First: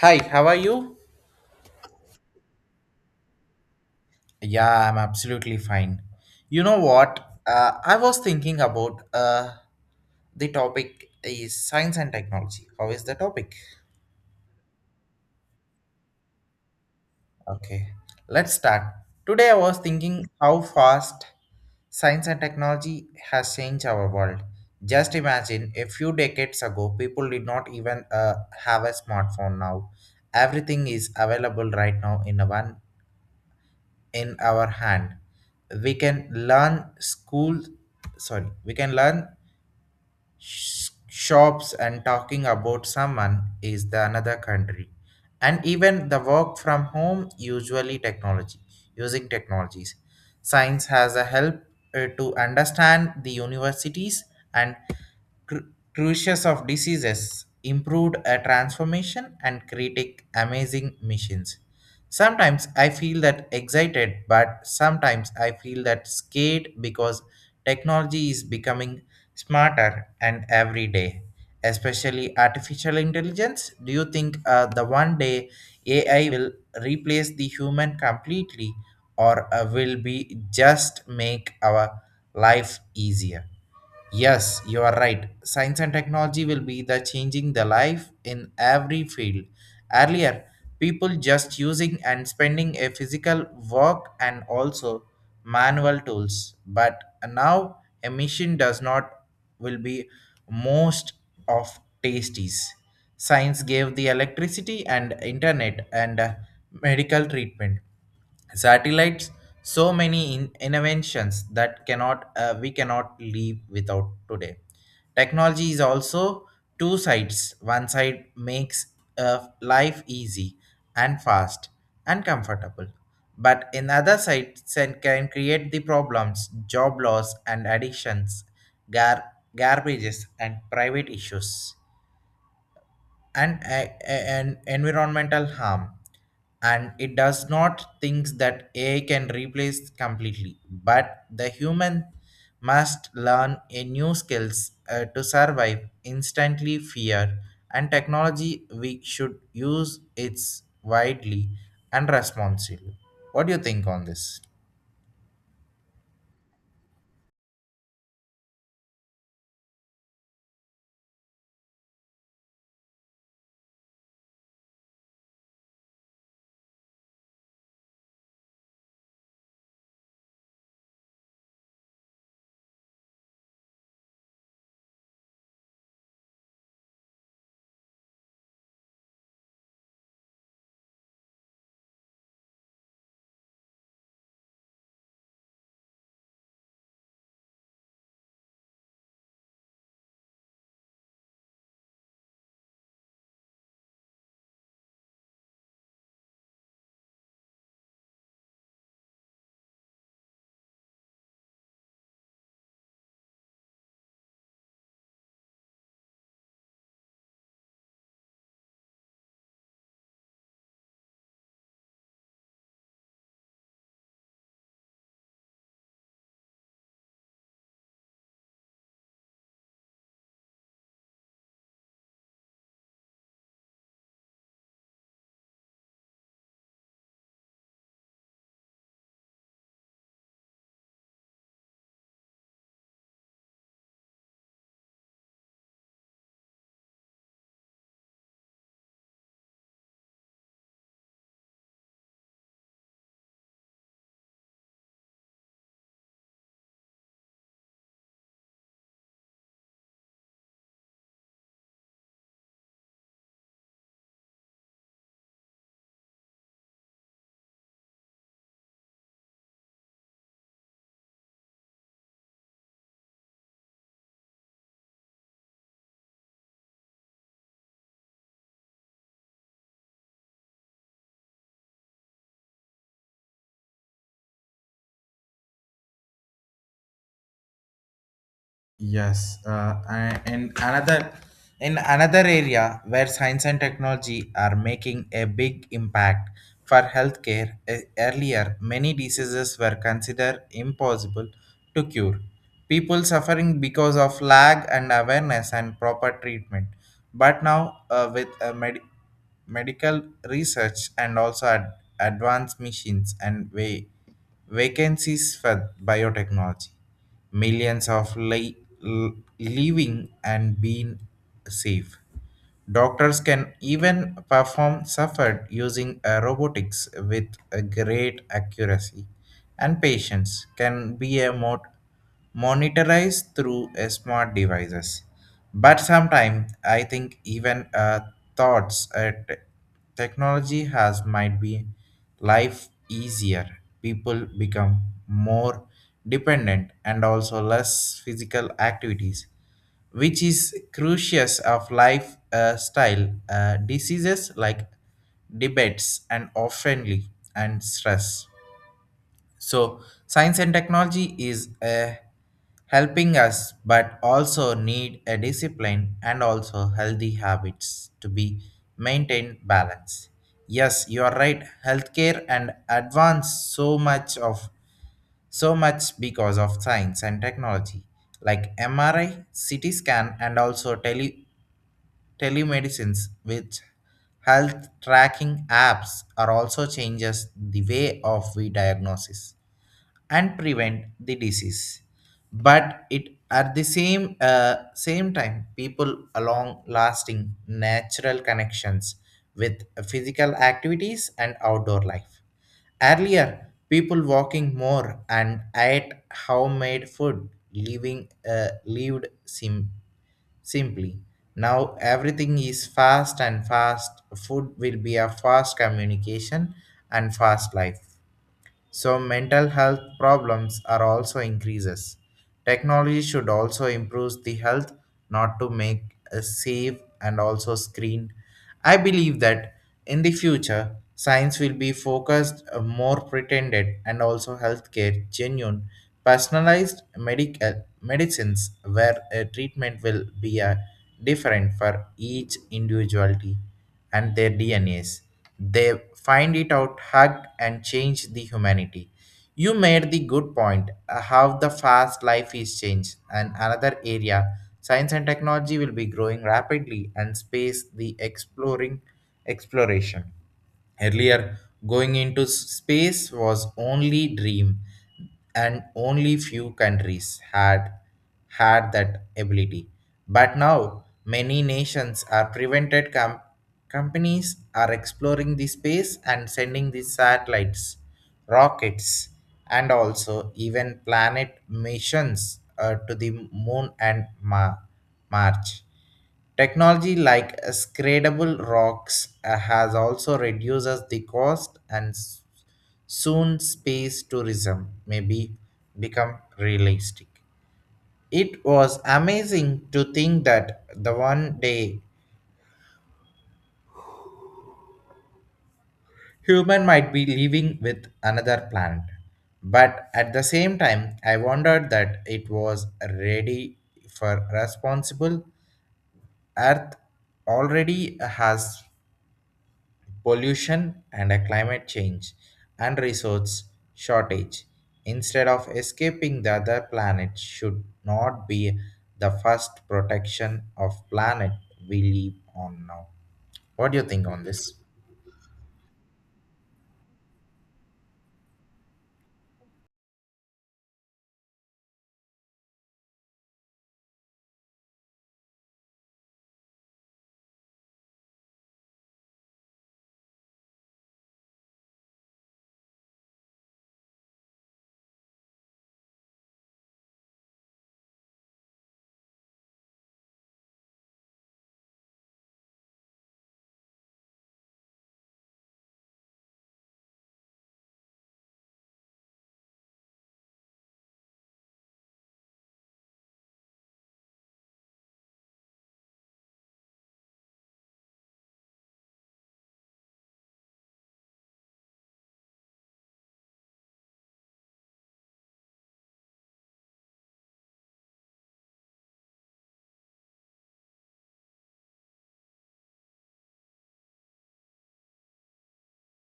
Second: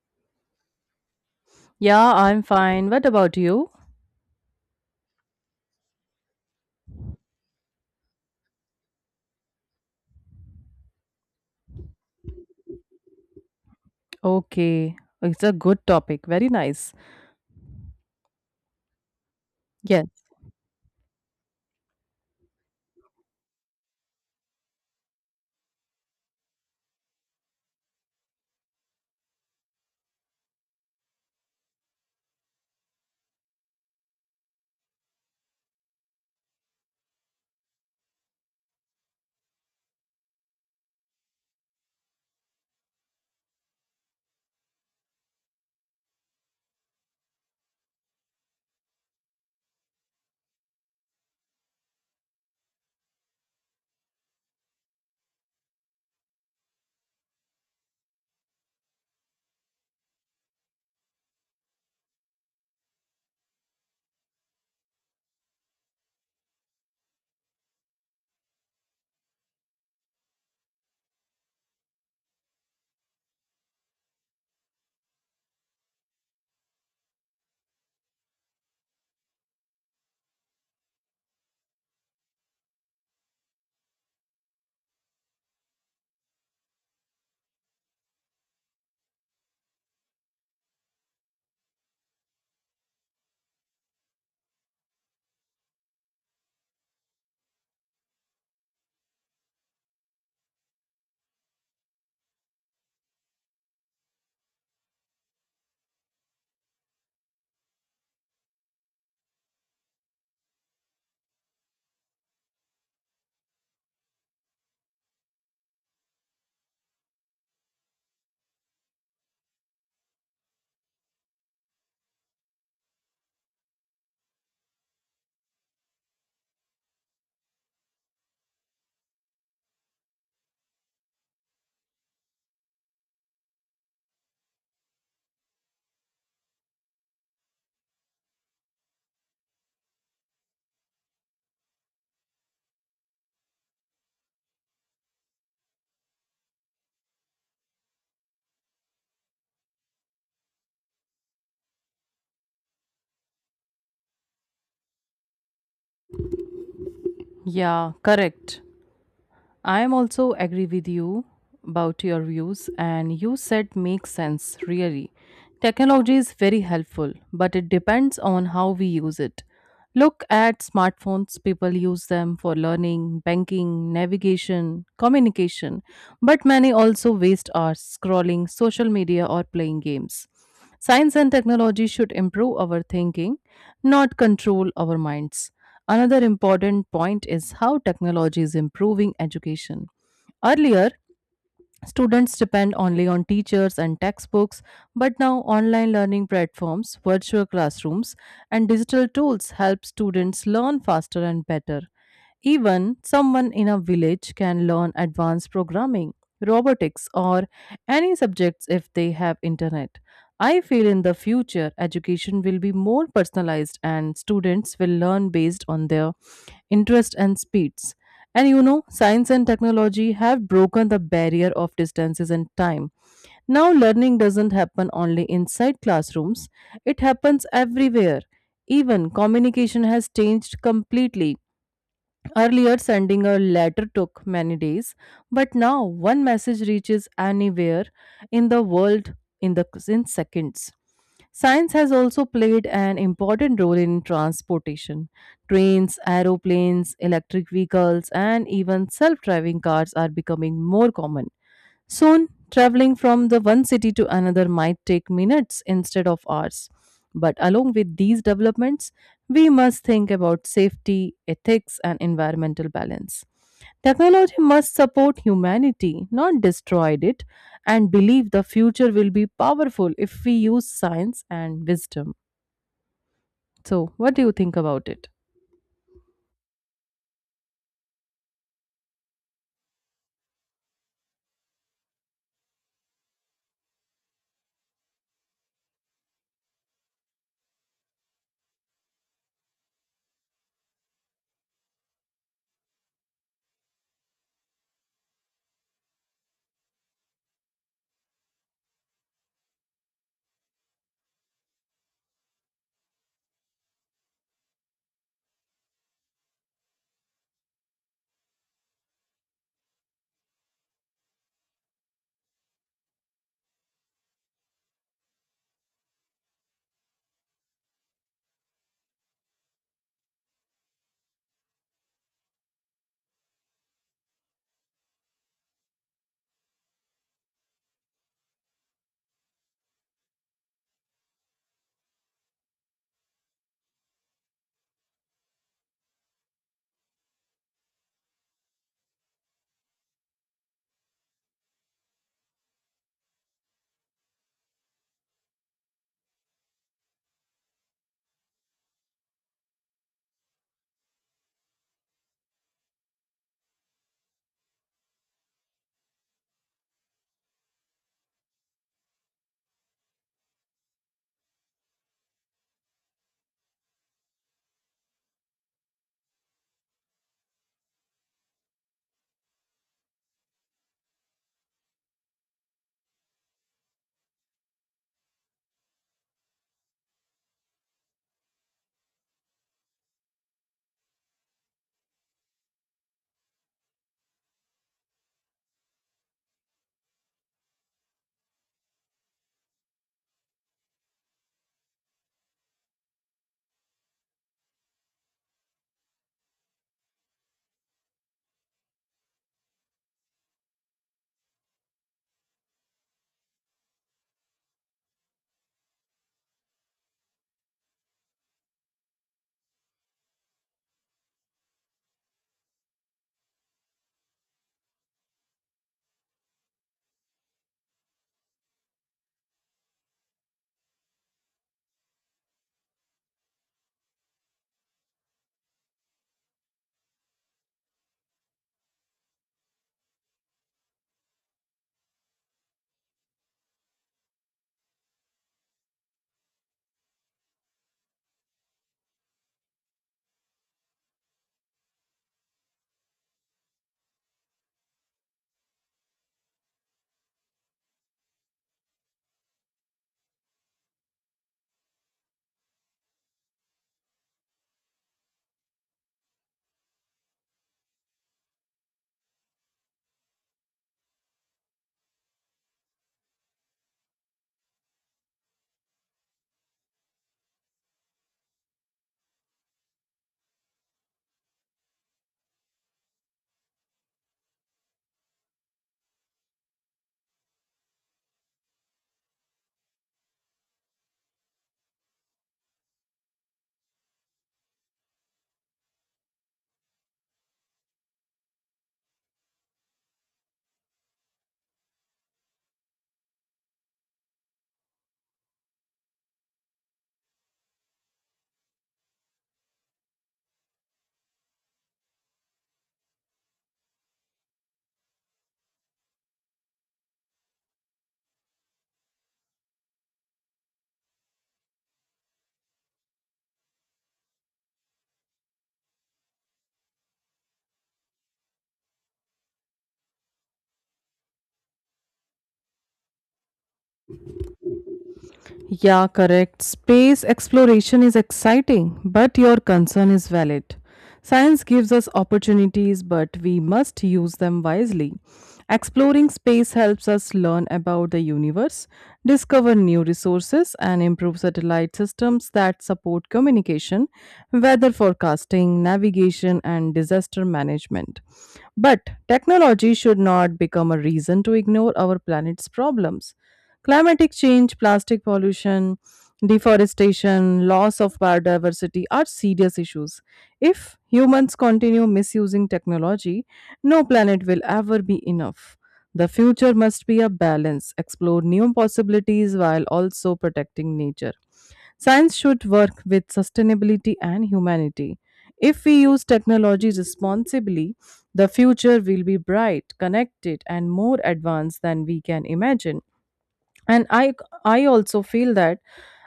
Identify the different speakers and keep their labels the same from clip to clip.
Speaker 1: Hi, how are you?
Speaker 2: Yeah, I'm fine. What about you?
Speaker 1: Yeah, I'm absolutely fine. You know what? I was thinking about the topic is science and technology. How is the topic?
Speaker 2: Okay. It's a good topic. Very nice.
Speaker 1: Okay, let's start. Today I was
Speaker 2: Yes.
Speaker 1: thinking how fast science and technology has changed our world. Just imagine a few decades ago, people did not even have a smartphone now. Everything is available right now in a one in our hand. We can learn school, sorry, we can learn shops and talking about someone is the another country, and even the work from home usually technology using technologies. Science has a help to understand the universities and cru- crucials of diseases improved a transformation and critic amazing machines. Sometimes I feel that excited, but sometimes I feel that scared because technology is becoming smarter and every day, especially artificial intelligence. Do you think the one day AI will replace the human completely, or will be just make our life easier. Yes, you are right. Science and technology will be the changing the life in every field. Earlier, people just using and spending a physical work and also manual tools, but now a machine does not will be most of tasties. Science gave the electricity and internet and medical treatment, satellites, so many inventions that cannot we cannot live without today. Technology is also two sides. One side makes life easy and fast and comfortable, but another side can create the problems, job loss and addictions, gar- garbages and private issues, and environmental harm. And it does not think that AI can replace completely, but the human must learn a new skills to survive instantly fear. And technology we should use its widely and responsibly. What do you think on this?
Speaker 2: Yeah, correct. I am also agree with you about your views and you said makes sense really. Technology is very helpful, but it depends on how we use it. Look at smartphones. People use them for learning, banking, navigation, communication, but many also waste hours scrolling social media or playing games. Science and technology should improve our thinking, not control our minds. Another important point is how technology is improving education. Earlier, students depend only on teachers and textbooks, but now online learning platforms, virtual classrooms, and digital tools help students learn faster and better. Even someone in a village can learn advanced programming, robotics, or any subjects if they have internet. I feel in the future, education will be more personalized and students will learn based on their interest and speeds. And you know, science and technology have broken the barrier of distances and time. Now, learning doesn't happen only inside classrooms, it happens everywhere. Even communication has changed completely. Earlier, sending a letter took many days, but now one message reaches anywhere in the world in seconds. Science has also played an important role in transportation. Trains, aeroplanes, electric vehicles, and even self driving cars are becoming more common. Soon, traveling from the one city to another might take minutes instead of hours. But along with these developments, we must think about safety, ethics, and environmental balance. Technology must support humanity, not destroy it, and believe the future will be powerful if we use science and wisdom. So, what do you think about it?
Speaker 1: Yes, and another in another area where science and technology are making a big impact for healthcare. Earlier, many diseases were considered impossible to cure. People suffering because of lack and awareness and proper treatment. But now, with medical research and also advanced machines and way vacancies for biotechnology, millions of living and being safe. Doctors can even perform suffered using robotics with a great accuracy, and patients can be a monitorized through a smart devices. But sometimes I think even thoughts at technology has might be life easier. People become more dependent and also less physical activities, which is crucius of lifestyle diseases like debates and oftenly and stress. So science and technology is helping us, but also need a discipline and also healthy habits to be maintained balance. Yes, you are right. Healthcare and advance so much of so much because of science and technology like MRI, CT scan, and also telemedicines, which health tracking apps are also changes the way of we diagnosis and prevent the disease. But it at the same time people along lasting natural connections with physical activities and outdoor life. Earlier, people walking more and ate homemade food, living lived simply. Now everything is fast and fast food will be a fast communication and fast life, so mental health problems are also increases. Technology should also improve the health, not to make a save and also screen. I believe that in the future, science will be focused more pretended and also healthcare genuine, personalized medical medicines, where a treatment will be different for each individuality and their DNAs. They find it out, hugged, and change the humanity. You made the good point how the fast life is changed, and another area science and technology will be growing rapidly and space the exploring exploration. Earlier, going into space was only dream, and only few countries had that ability. But now many nations are prevented. Companies are exploring the space and sending the satellites, rockets, and also even planet missions to the moon and March. Technology like scradable rocks has also reduces the cost. And soon space tourism may be become realistic. It was amazing to think that the one day human might be living with another planet. But at the same time, I wondered that it was ready for responsible. Earth already has pollution and a climate change and resource shortage. Instead of escaping the other planet, should not be the first protection of planet we live on now? What do you think on this?
Speaker 2: Yeah, correct. Space exploration is exciting, but your concern is valid. Science gives us opportunities, but we must use them wisely. Exploring space helps us learn about the universe, discover new resources, and improve satellite systems that support communication, weather forecasting, navigation, and disaster management. But technology should not become a reason to ignore our planet's problems. Climatic change, plastic pollution, deforestation, loss of biodiversity are serious issues. If humans continue misusing technology, no planet will ever be enough. The future must be a balance, explore new possibilities while also protecting nature. Science should work with sustainability and humanity. If we use technology responsibly, the future will be bright, connected, and more advanced than we can imagine. And I also feel that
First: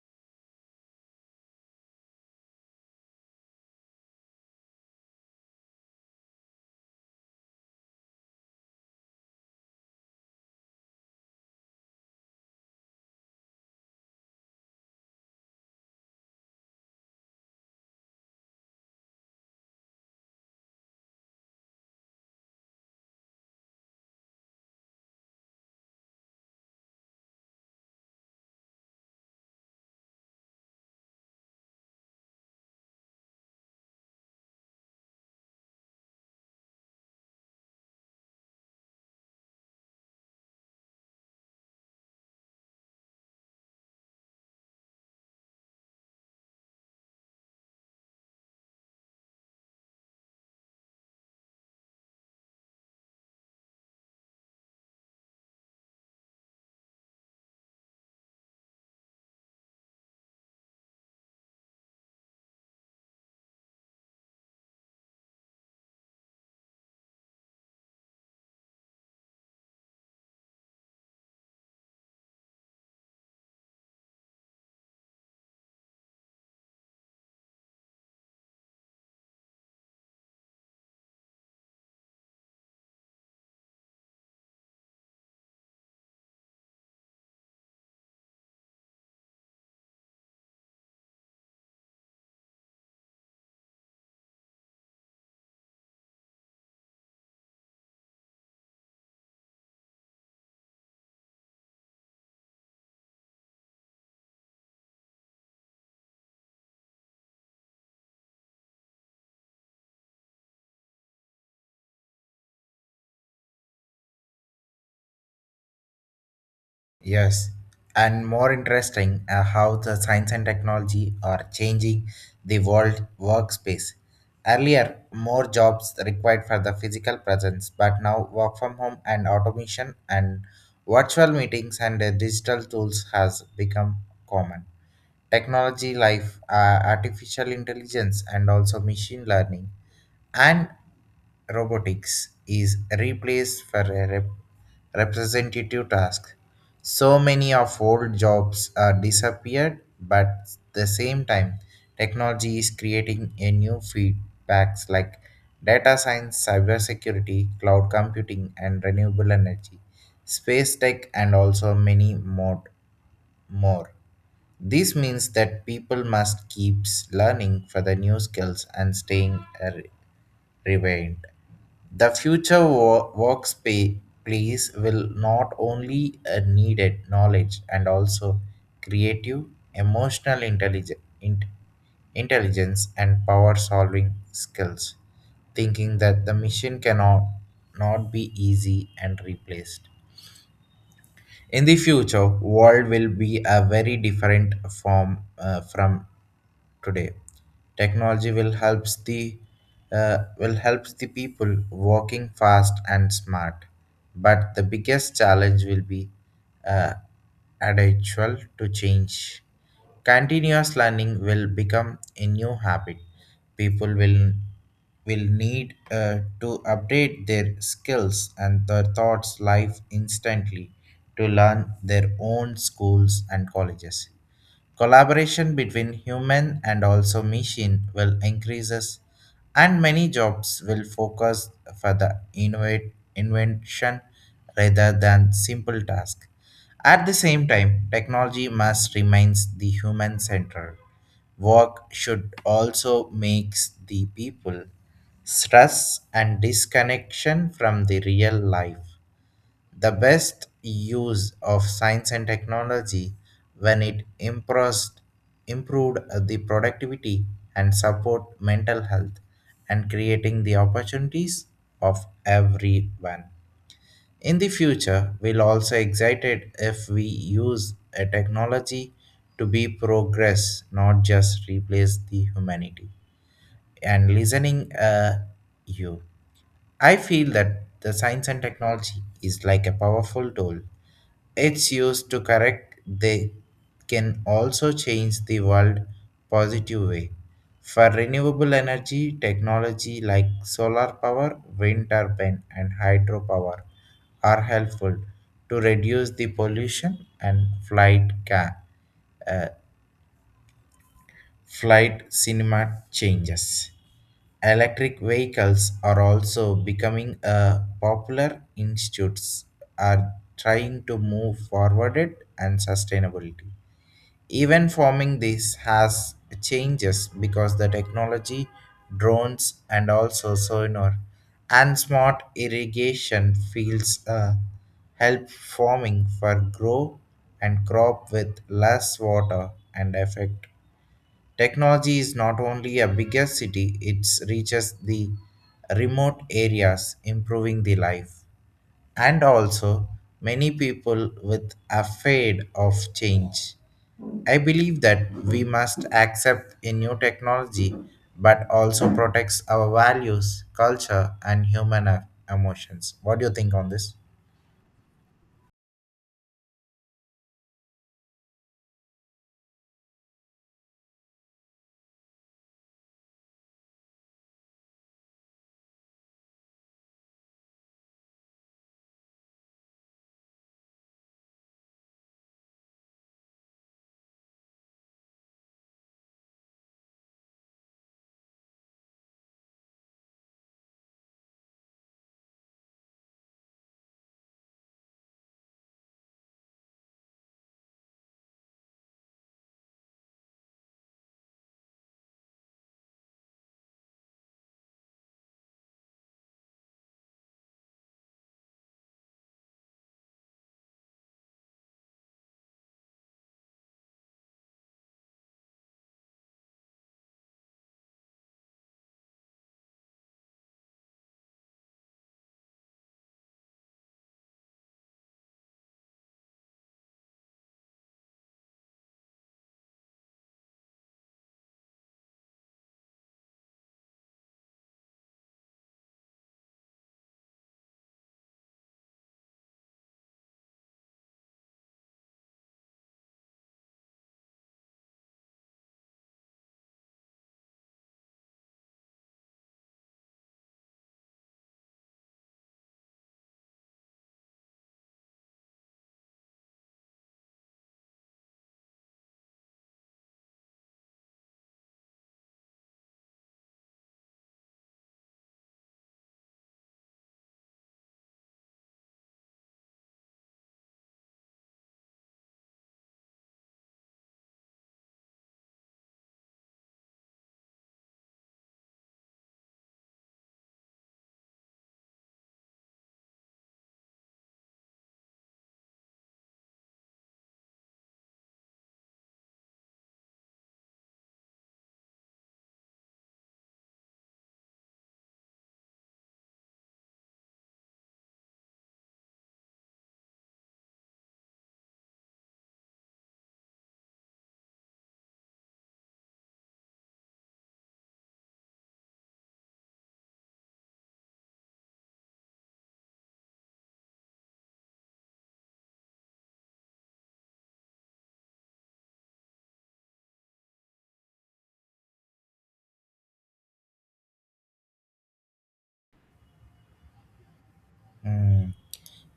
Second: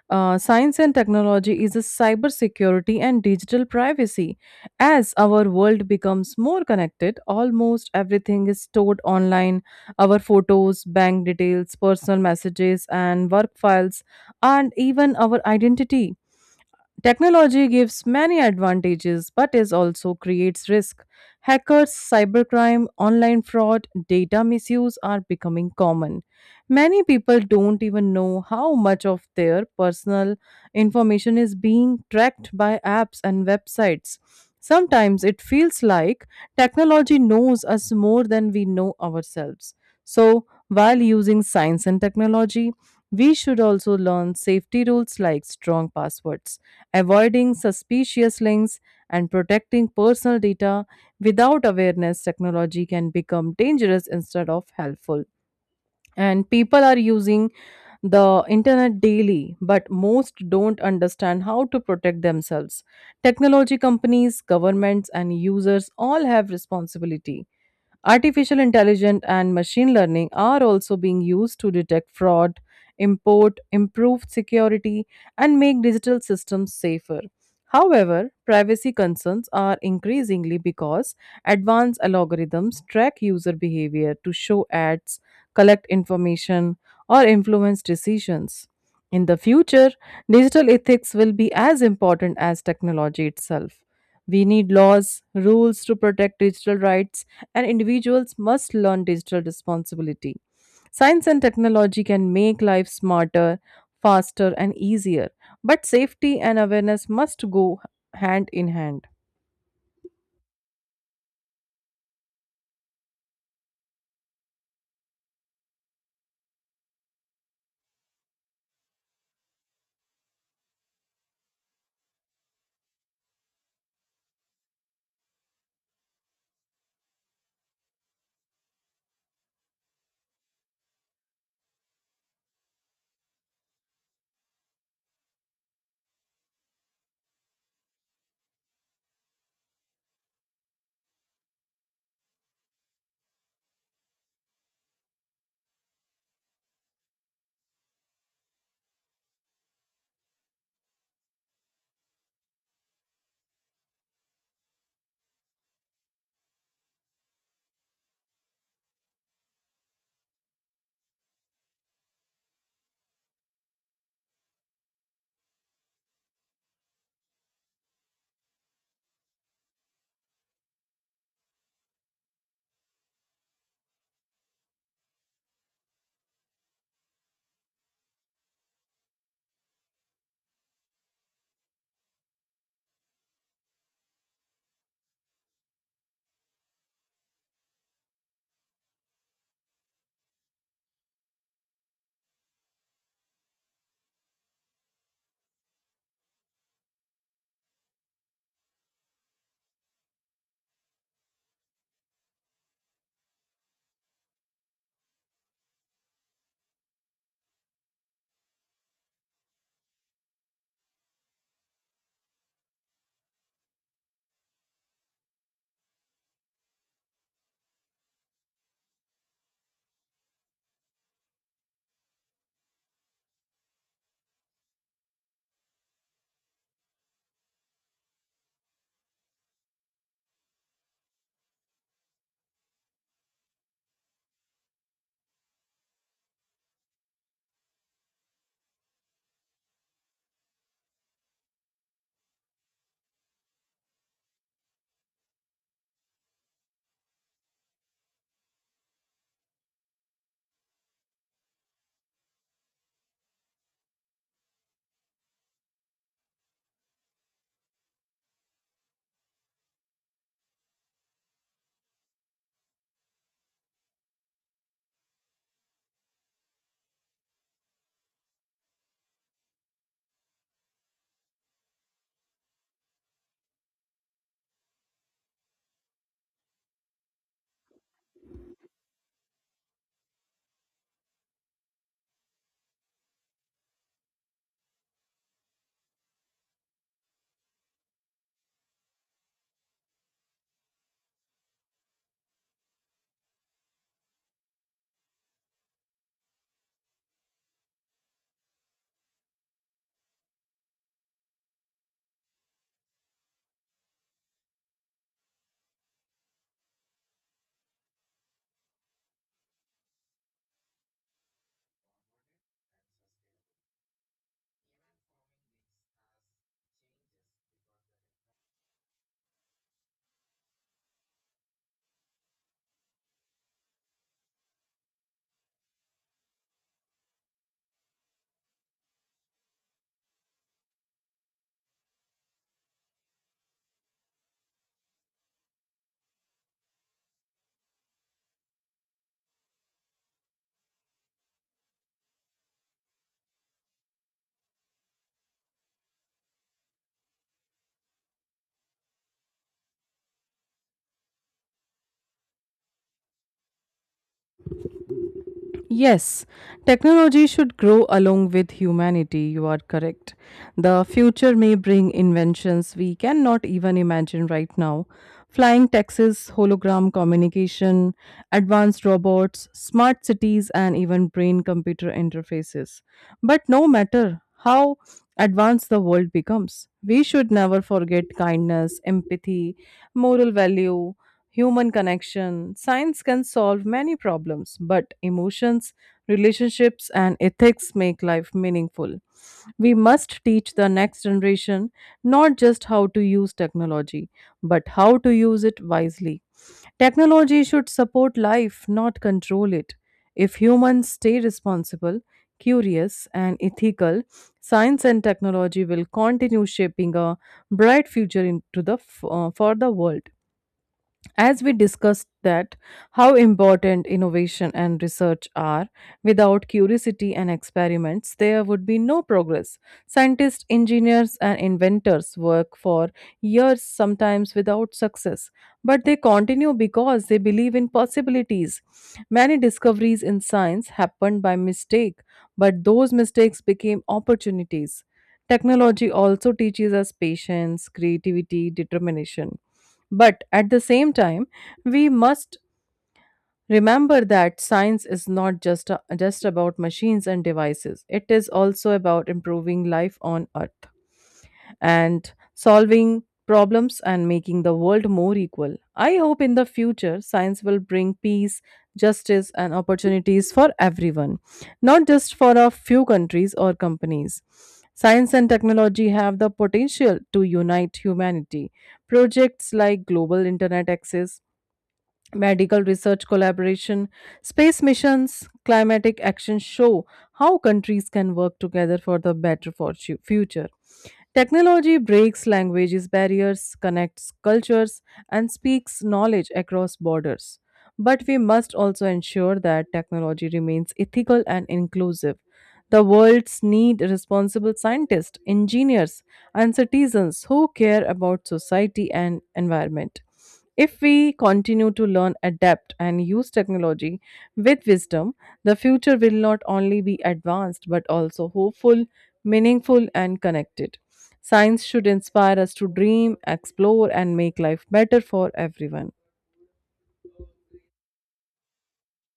Speaker 2: science and technology is a cybersecurity and digital privacy. As our world becomes more connected, almost everything is stored online. Our photos, bank details, personal messages, and work files, and even our identity. Technology gives many advantages but is also creates risk. Hackers, cybercrime, online fraud, data misuse are becoming common. Many people don't even know how much of their personal information is being tracked by apps and websites. Sometimes it feels like technology knows us more than we know ourselves. So, while using science and technology, we should also learn safety rules like strong passwords, avoiding suspicious links, and protecting personal data. Without awareness, technology can become dangerous instead of helpful, and people are using the internet daily but most don't understand how to protect themselves. Technology companies, governments, and users all have responsibility. Artificial intelligence and machine learning are also being used to detect fraud, improve security, and make digital systems safer. However, privacy concerns are increasingly because advanced algorithms track user behavior to show ads, collect information, or influence decisions. In the future, digital ethics will be as important as technology itself. We need laws, rules to protect digital rights, and individuals must learn digital responsibility. Science and technology can make life smarter, faster, and easier, but safety and awareness must go hand in hand.
Speaker 1: Yes, and more interesting how the science and technology are changing the world workspace. Earlier, more jobs required for the physical presence, but now work from home and automation and virtual meetings and digital tools has become common. Technology, life, artificial intelligence, and also machine learning and robotics is replaced for a representative task. So many of old jobs are disappeared, but at the same time, technology is creating a new feedbacks like data science, cybersecurity, cloud computing, and renewable energy, space tech, and also many more. More. This means that people must keep learning for the new skills and staying relevant. The future workspace will not only needed knowledge and also creative, emotional intelligence and power solving skills, thinking that the mission cannot not be easy and replaced. In the future, world will be a very different form from today. Technology will helps the people working fast and smart, but the biggest challenge will be uh, adaptual to change. Continuous learning will become a new habit. People will need to update their skills and their thoughts life instantly to learn their own schools and colleges. Collaboration between human and also machine will increases, and many jobs will focus for the invention rather than simple task. At the same time, technology must remains the human centered. Work should also makes the people stress and disconnection from the real life. The best use of science and technology when it impressed, improved the productivity and support mental health and creating the opportunities of everyone in the future. We'll also excited if we use a technology to be progress, not just replace the humanity and listening you. I feel that the science and technology is like a powerful tool. It's used to correct, they can also change the world positive way. For renewable energy technology like solar power, wind turbine and hydropower are helpful to reduce the pollution and uh, flight cinema changes. Electric vehicles are also becoming a popular institutes are trying to move forward it and sustainability. Even forming this has changes because the technology, drones and also sonar and smart irrigation fields help farming for grow and crop with less water and effect. Technology is not only a bigger city, it reaches the remote areas, improving the life. And also, many people with afraid of change. I believe that we must accept a new technology but also protects our values, culture and human emotions. What do you think on this?
Speaker 2: Yes, technology should grow along with humanity. You are correct. The future may bring inventions we cannot even imagine right now. Flying taxis, hologram communication, advanced robots, smart cities, and even brain computer interfaces. But no matter how advanced the world becomes, we should never forget kindness, empathy, moral value, human connection. Science can solve many problems, but emotions, relationships, and ethics make life meaningful. We must teach the next generation not just how to use technology, but how to use it wisely. Technology should support life, not control it. If humans stay responsible, curious, and ethical, science and technology will continue shaping a bright future into for the world, as we discussed that how important innovation and research are. Without curiosity and experiments there would be no progress. Scientists, engineers, and inventors work for years sometimes without success, but they continue because they believe in possibilities. Many discoveries in science happened by mistake, but those mistakes became opportunities. Technology also teaches us patience, creativity, determination. But at the same time, we must remember that science is not just about machines and devices, it is also about improving life on Earth and solving problems and making the world more equal. I hope in the future, science will bring peace, justice, and opportunities for everyone, not just for a few countries or companies. Science and technology have the potential to unite humanity. Projects like Global Internet Access, medical research collaboration, space missions, climatic action show how countries can work together for the better future. Technology breaks languages barriers, connects cultures, and speaks knowledge across borders. But we must also ensure that technology remains ethical and inclusive. The world's need responsible scientists, engineers, and citizens who care about society and environment. If we continue to learn, adapt, and use technology with wisdom, the future will not only be advanced but also hopeful, meaningful, and connected. Science should inspire us to dream, explore, and make life better for everyone.
Speaker 1: Hmm.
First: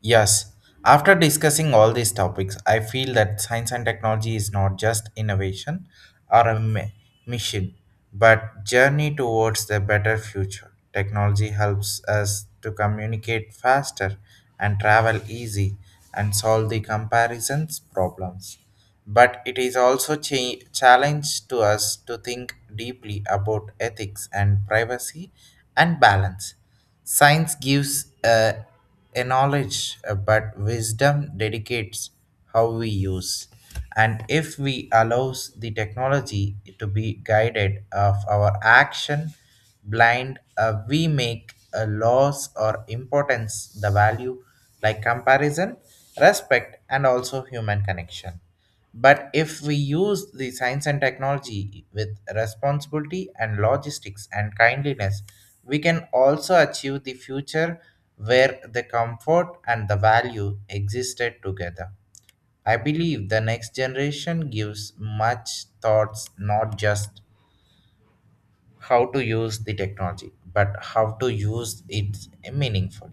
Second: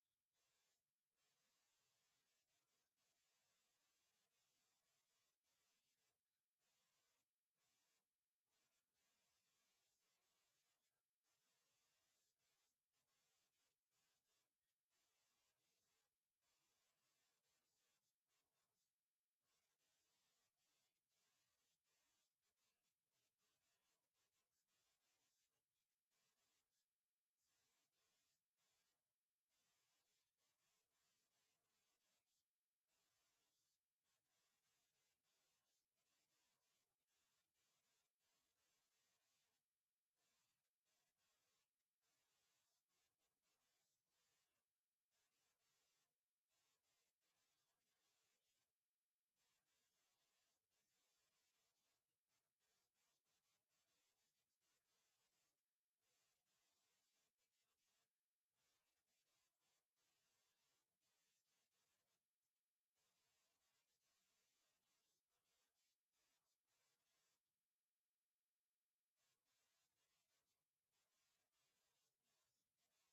Speaker 1: Yes, after discussing all these topics, I feel that science and technology is not just innovation or a mission, but journey towards the better future. Technology helps us to communicate faster and travel easy and solve the comparisons problems. But it is also challenge to us to think deeply about ethics and privacy and balance. Science gives a knowledge, but wisdom dedicates how we use. And if we allows the technology to be guided of our action blind, we make a loss or importance the value like comparison, respect, and also human connection. But if we use the science and technology with responsibility and logistics and kindliness, we can also achieve the future where the comfort and the value existed together. I believe the next generation gives much thoughts, not just how to use the technology, but how to use it meaningful.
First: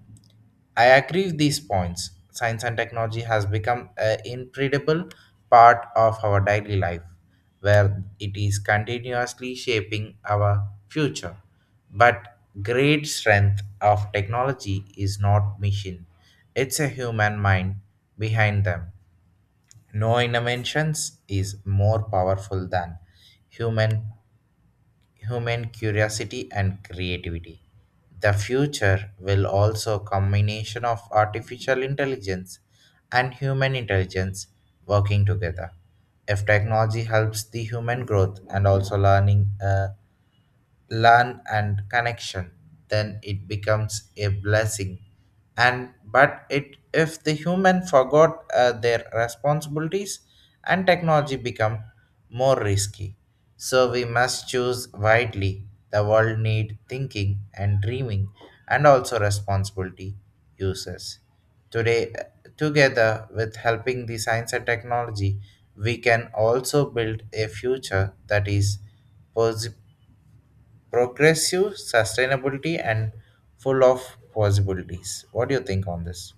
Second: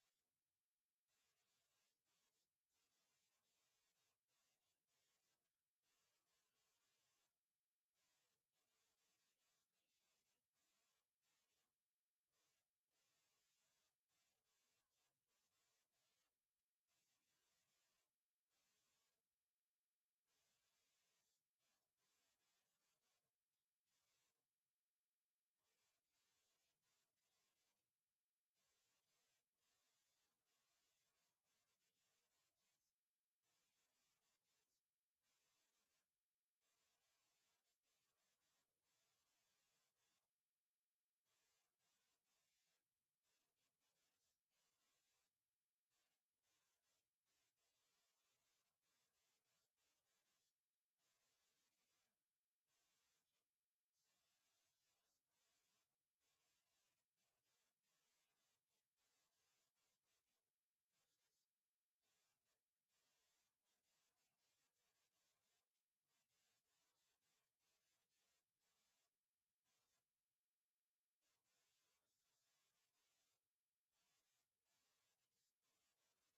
Speaker 1: I agree with these points. Science and technology has become an incredible part of our daily life, where it is continuously shaping our future. But great strength of technology is not machine; it's a human mind behind them. No inventions is more powerful than human human curiosity and creativity. The future will also combination of artificial intelligence and human intelligence working together. If technology helps the human growth and also learn and connection, then it becomes a blessing. And but it if the human forgot their responsibilities and technology become more risky, so we must choose widely. The world need thinking and dreaming and also responsibility users today, together with helping the science and technology, we can also build a future that is posi- progressive, sustainability, and full of possibilities. What do you think on this?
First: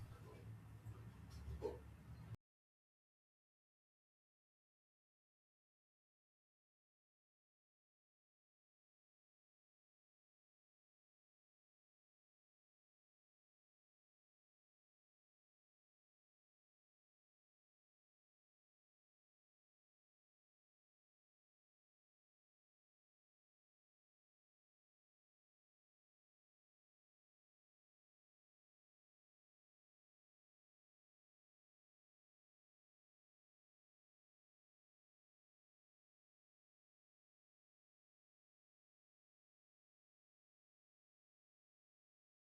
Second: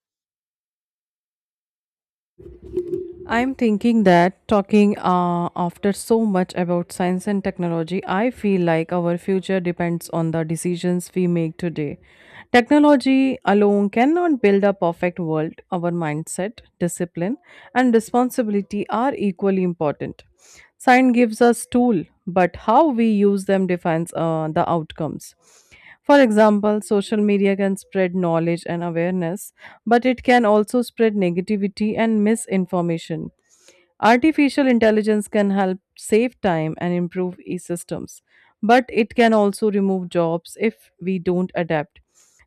Speaker 2: I'm thinking that talking after so much about science and technology, I feel like our future depends on the decisions we make today. Technology alone cannot build a perfect world. Our mindset, discipline, and responsibility are equally important. Science gives us tool, but how we use them defines the outcomes. For example, social media can spread knowledge and awareness, but it can also spread negativity and misinformation. Artificial intelligence can help save time and improve e systems, but it can also remove jobs if we don't adapt.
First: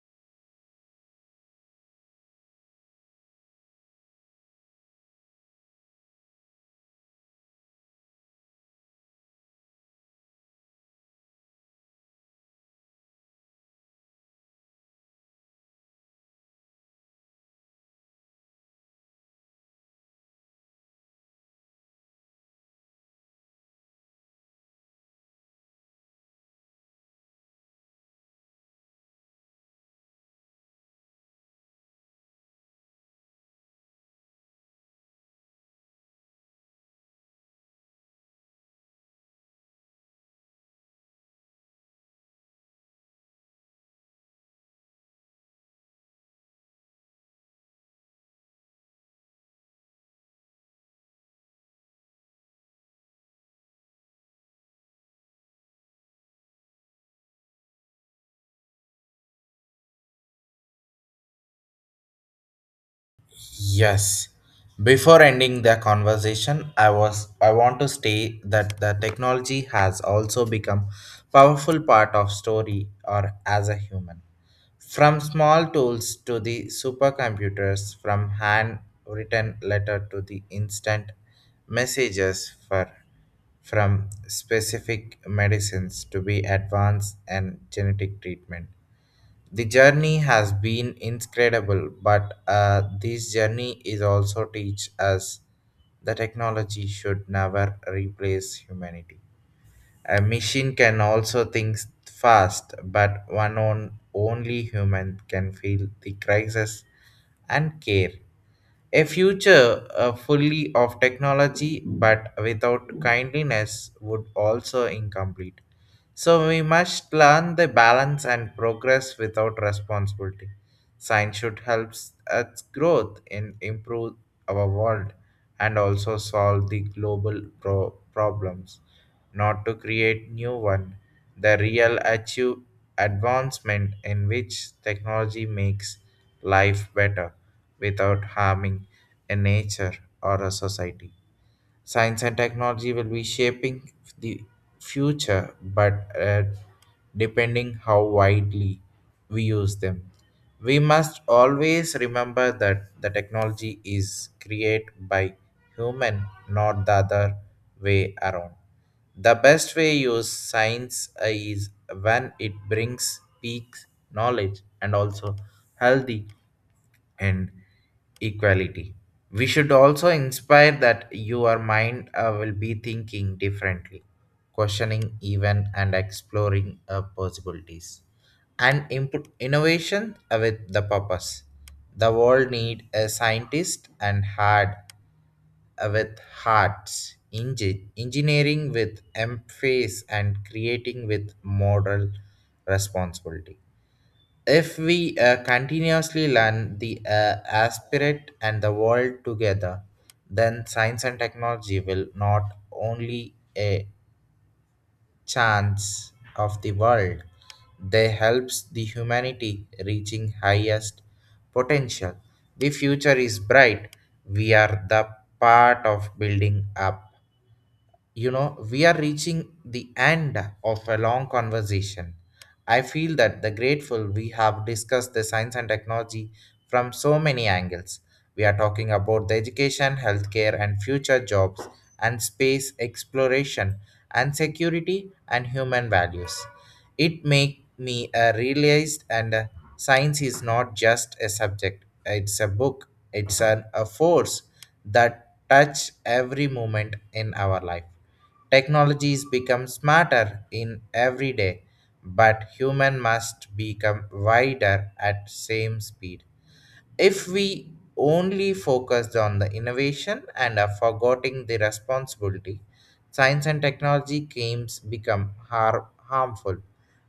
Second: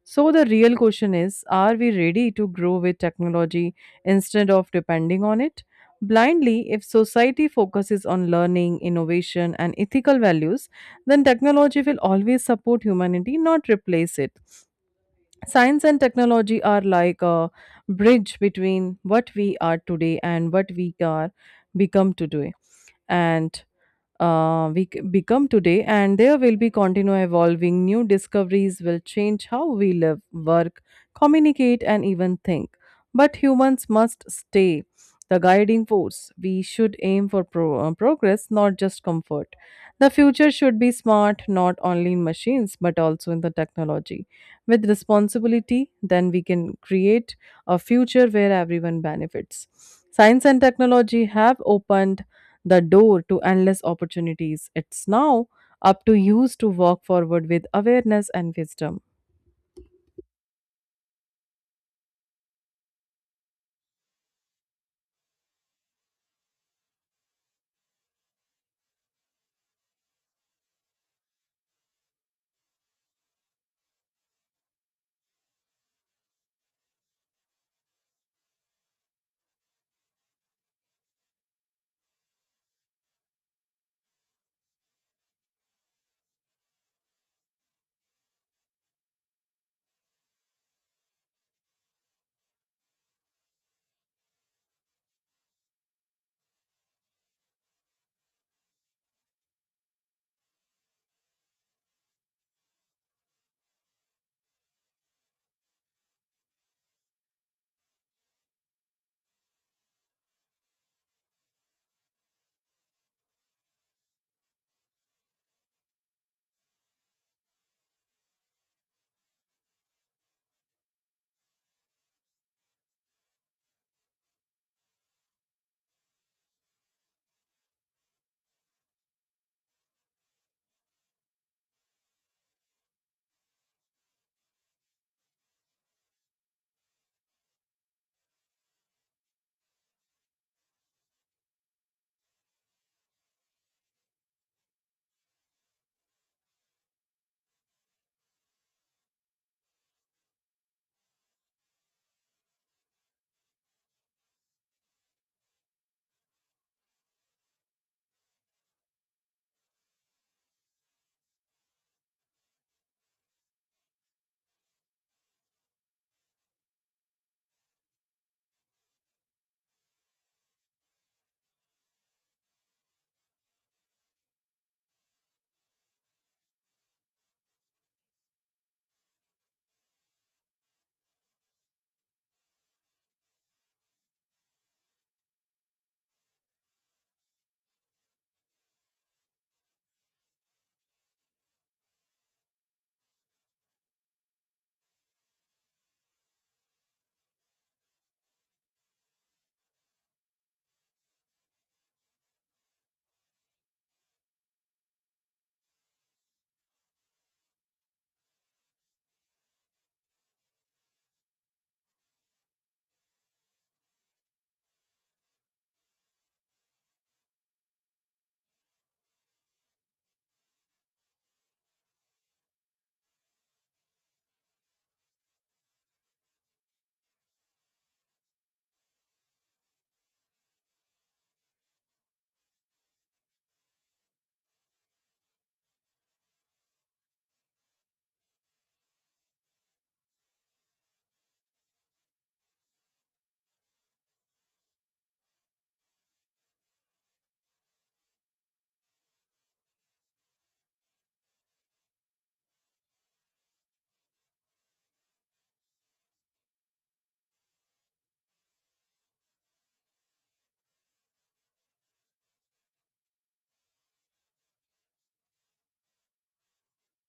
Speaker 2: So, the real question is, are we ready to grow with technology instead of depending on it? Blindly, if society focuses on learning, innovation, and ethical values, then technology will always support humanity, not replace it. Science and technology are like a bridge between what we are today and what we are become today. And become today, and there will be continue evolving. New discoveries will change how we live, work, communicate, and even think. But humans must stay the guiding force. We should aim for progress, not just comfort. The future should be smart, not only in machines, but also in the technology. With responsibility, then we can create a future where everyone benefits. Science and technology have opened the door to endless opportunities. It's now up to you to walk forward with awareness and wisdom.
Speaker 1: Yes. Before ending the conversation, I want to state that the technology has also become powerful part of story or as a human. From small tools to the supercomputers, from handwritten letter to the instant messages for from specific medicines to be advanced and genetic treatment. The journey has been incredible, but this journey is also teach us that technology should never replace humanity. A machine can also think fast, but one on only human can feel the crisis and care. A future fully of technology but without kindliness would also incomplete. So we must learn the balance and progress without responsibility. Science should help us growth and improve our world and also solve the global problems, not to create new one. The real achieve advancement in which technology makes life better without harming a nature or a society. Science and technology will be shaping the future, but uh, depending how widely we use them. We must always remember that the technology is created by human, not the other way around. The best way use science is when it brings peak knowledge and also healthy and equality. We should also inspire that your mind will be thinking differently, questioning even and exploring possibilities. And input innovation with the purpose. The world need a scientist and hard with hearts, engineering with emphasis and creating with moral responsibility if we continuously learn the aspirate and the world together, then science and technology will not only a chance of the world, they helps the humanity reaching highest potential. The future is bright. We are the part of building up. We are reaching the end of a long conversation. I feel that the grateful we have discussed the science and technology from so many angles. We are talking about the education, healthcare and future jobs and space exploration and security and human values. It make me realized and science is not just a subject, it's a book, it's an, a force that touch every moment in our life. Technologies become smarter in every day, but human must become wider at same speed. If we only focused on the innovation and are forgetting the responsibility, science and technology games become harmful.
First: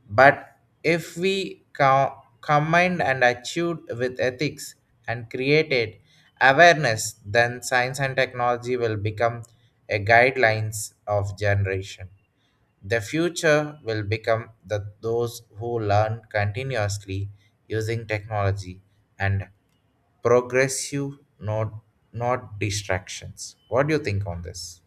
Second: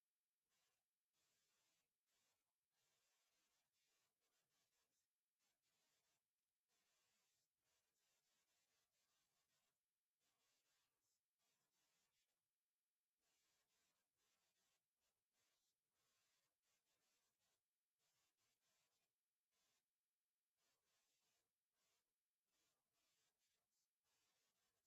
Speaker 1: But if we combined and achieved with ethics and created awareness, then science and technology will become a guidelines of generation. The future will become the those who learn continuously using technology and progressive not not distractions. What do you think on this?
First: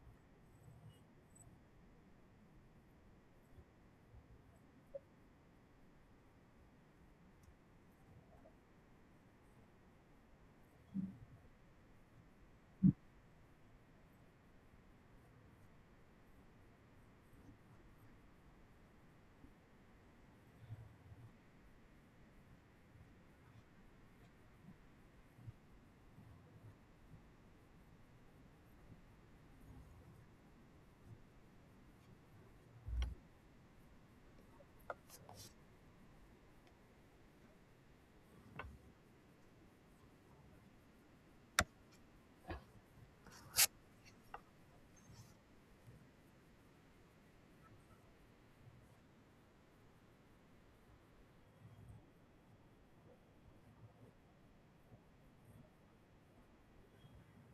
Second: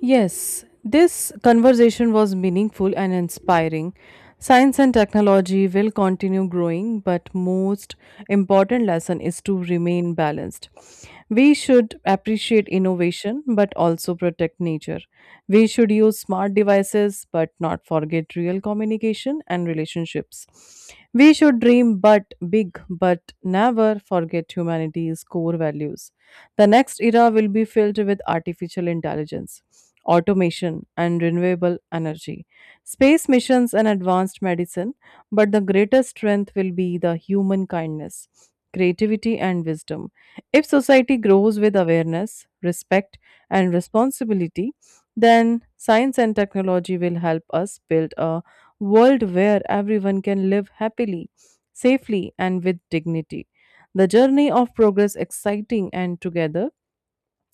Speaker 2: Yes, this conversation was meaningful and inspiring. Science and technology will continue growing, but most important lesson is to remain balanced. We should appreciate innovation but also protect nature. We should use smart devices but not forget real communication and relationships. We should dream but big but never forget humanity's core values. The next era will be filled with artificial intelligence, automation, and renewable energy, space missions, and advanced medicine. But the greatest strength will be the human kindness, creativity, and wisdom. If society grows with awareness, respect, and responsibility, then science and technology will help us build a world where everyone can live happily, safely, and with dignity. The journey of progress exciting, and together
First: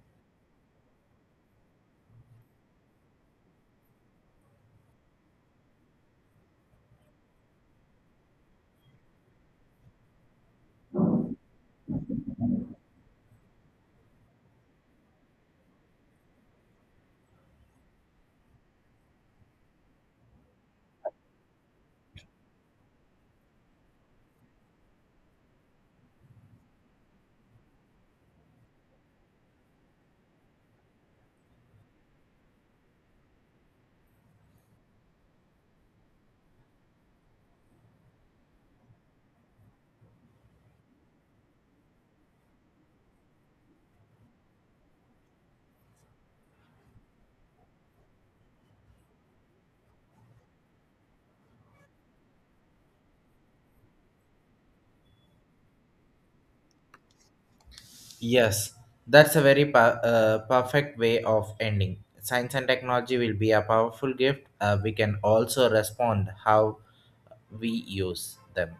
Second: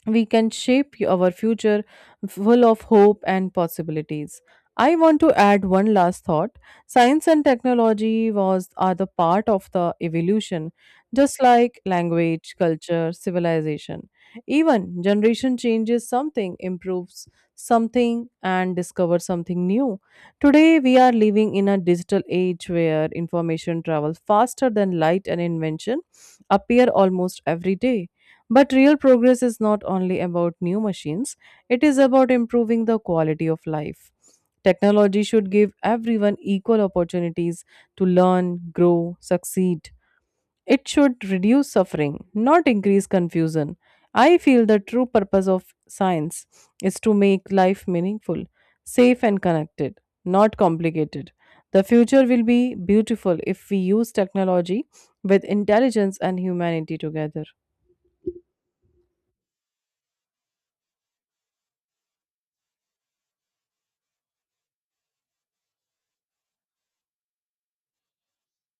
Speaker 2: we can shape our future full of hope and possibilities. I want to add one last thought. Science and technology was are the part of the evolution, just like language, culture, civilization. Even generation changes something, improves something, and discovers something new. Today we are living in a digital age where information travels faster than light and invention appear almost every day. But real progress is not only about new machines, it is about improving the quality of life. Technology should give everyone equal opportunities to learn, grow, succeed. It should reduce suffering, not increase confusion. I feel the true purpose of science is to make life meaningful, safe, and connected, not complicated. The future will be beautiful if we use technology with intelligence and humanity together.
Speaker 1: Yes, that's a very perfect way of ending. Science and technology will be a powerful gift. We can also respond how we use them.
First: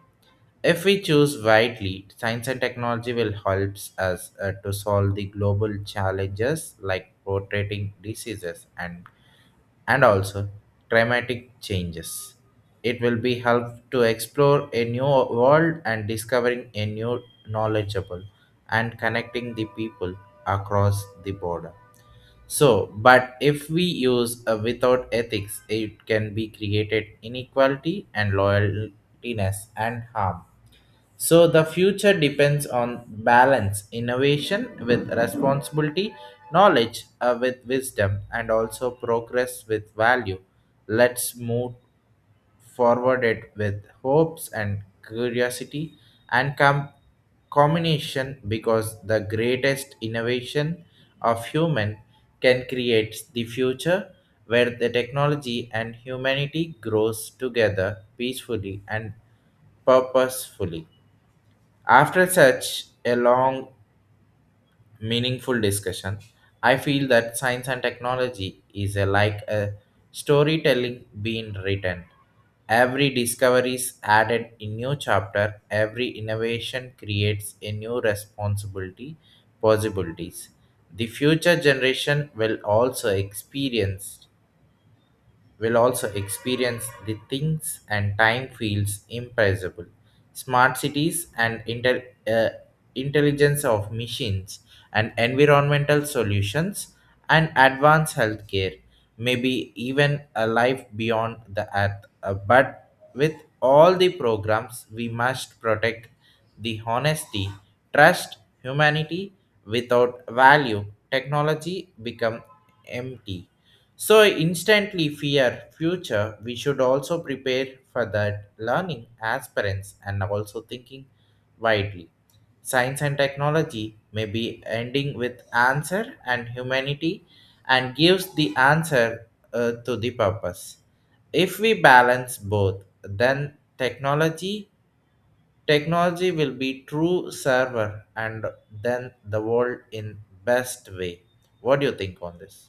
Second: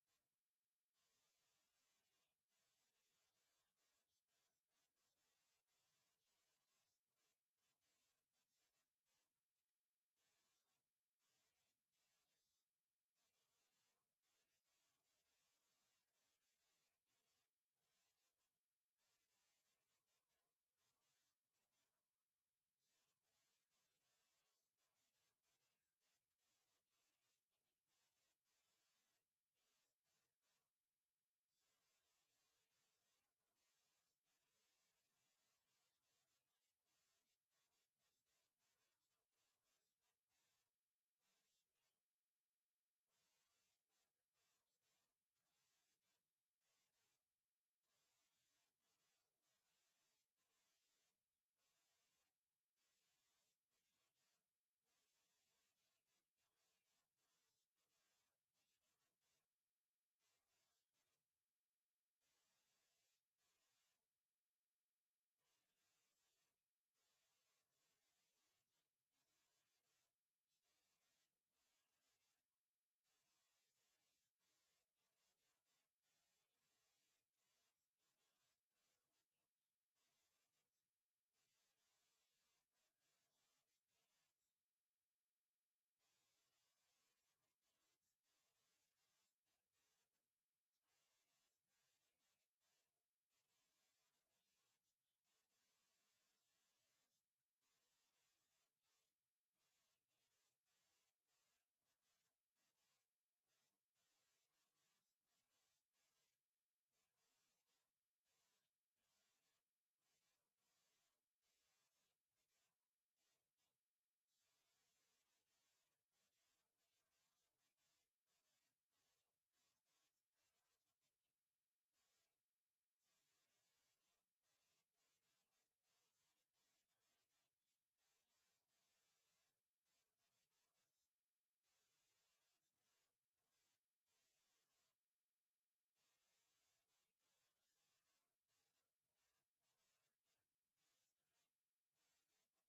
Speaker 1: If we choose wisely, science and technology will help us to solve the global challenges like rotating diseases and also dramatic changes. It will be help to explore a new world and discovering a new knowledgeable and connecting the people across the border. So, but if we use without ethics, it can be created inequality and loyaltiness and harm. So the future depends on balance, innovation with responsibility, knowledge with wisdom, and also progress with value. Let's move forward it with hopes and curiosity and combination because the greatest innovation of human can create the future where the technology and humanity grows together peacefully and purposefully. After such a long, meaningful discussion, I feel that science and technology like a storytelling being written. Every discovery is added a new chapter, every innovation creates a new responsibility, possibilities. The future generation will also experience the things and time feels impressible. Smart cities and intelligence of machines and environmental solutions and advanced healthcare, maybe even a life beyond the earth. But with all the programs, we must protect the honesty, trust, humanity. Without value, technology become empty so instantly fear future, we should also prepare for that learning as parents and also thinking widely. Science and technology may be ending with answer and humanity and gives the answer to the purpose. If we balance both, then technology will be true server and then the world in best way. What do you think on this?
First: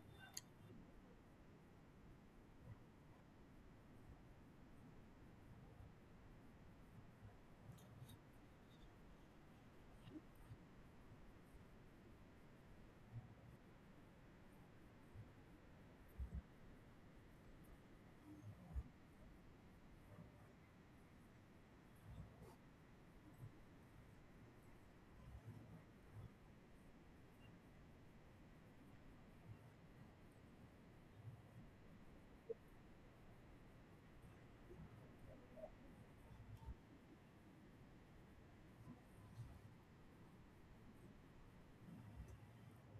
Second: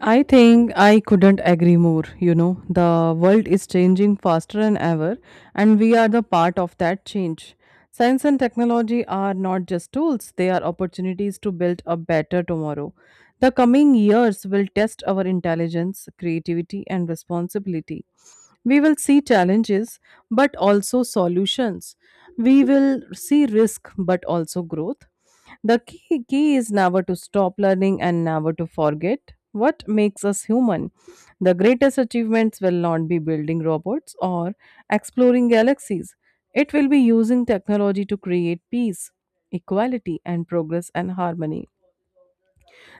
Speaker 2: I think I couldn't agree more. You know, the world is changing faster than ever, and we are the part of that change. Science and technology are not just tools, they are opportunities to build a better tomorrow. The coming years will test our intelligence, creativity, and responsibility. We will see challenges, but also solutions. We will see risk, but also growth. The key is never to stop learning and never to forget what makes us human. The greatest achievements will not be building robots or exploring galaxies. It will be using technology to create peace, equality, and progress and harmony.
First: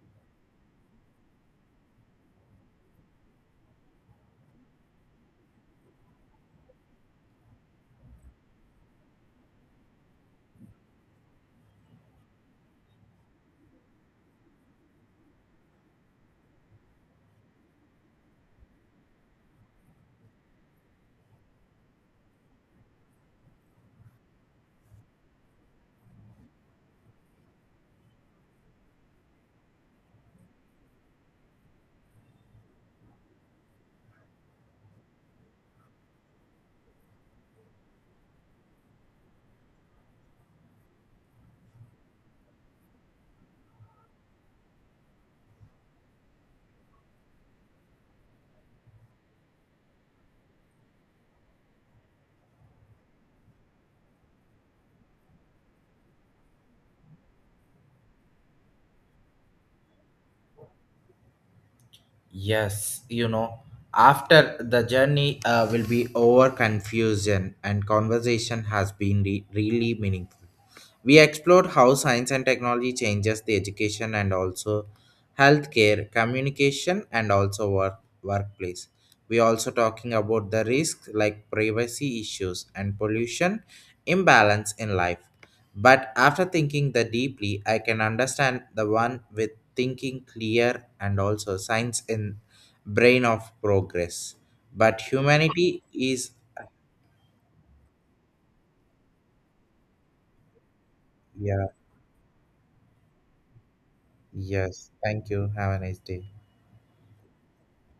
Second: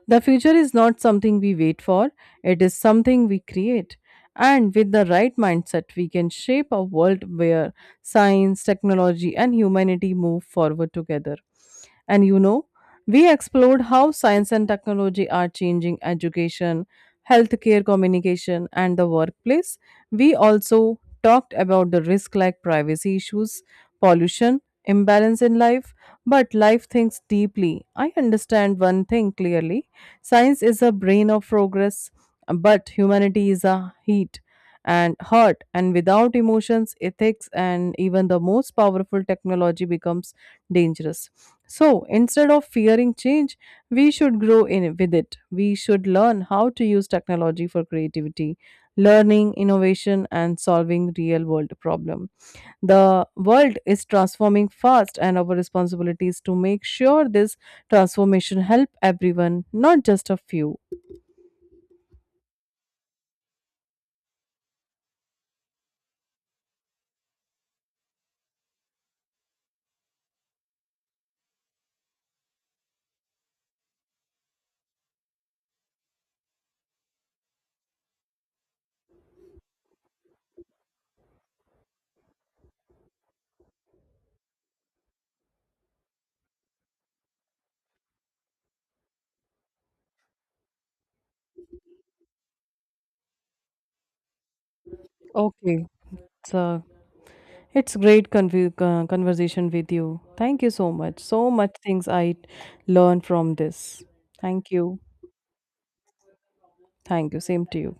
Speaker 2: The future is not something we wait for, it is something we create. And with the right mindset, we can shape a world where science, technology, and humanity move forward together. And you know, we explored how science and technology are changing education, healthcare communication, and the workplace. We also talked about the risk like privacy issues, pollution, imbalance in life, but life thinks deeply. I understand one thing clearly, science is a brain of progress, but humanity is a heat and hurt, and without emotions, ethics, and even the most powerful technology becomes dangerous. So instead of fearing change, we should grow in with it. We should learn how to use technology for creativity, learning, innovation, and solving real world problem. The world is transforming fast, and our responsibility is to make sure this transformation help everyone, not just a few.
Speaker 1: Yes, you know, after the journey will be over confusion and conversation has been really meaningful. We explored how science and technology changes the education and also healthcare, communication, and also work, workplace. We also talking about the risks like privacy issues and pollution imbalance in life. But after thinking the deeply, I can understand the one with thinking clear and also science in brain of progress. But humanity
Speaker 2: Okay,
Speaker 1: is
Speaker 2: so it's great conv- conversation with you. Thank you so much. So
Speaker 1: yeah
Speaker 2: much things I learned from this. Thank
Speaker 1: yes.
Speaker 2: you.
Speaker 1: Thank you. Have a nice day.
Speaker 2: Thank you. Same to you.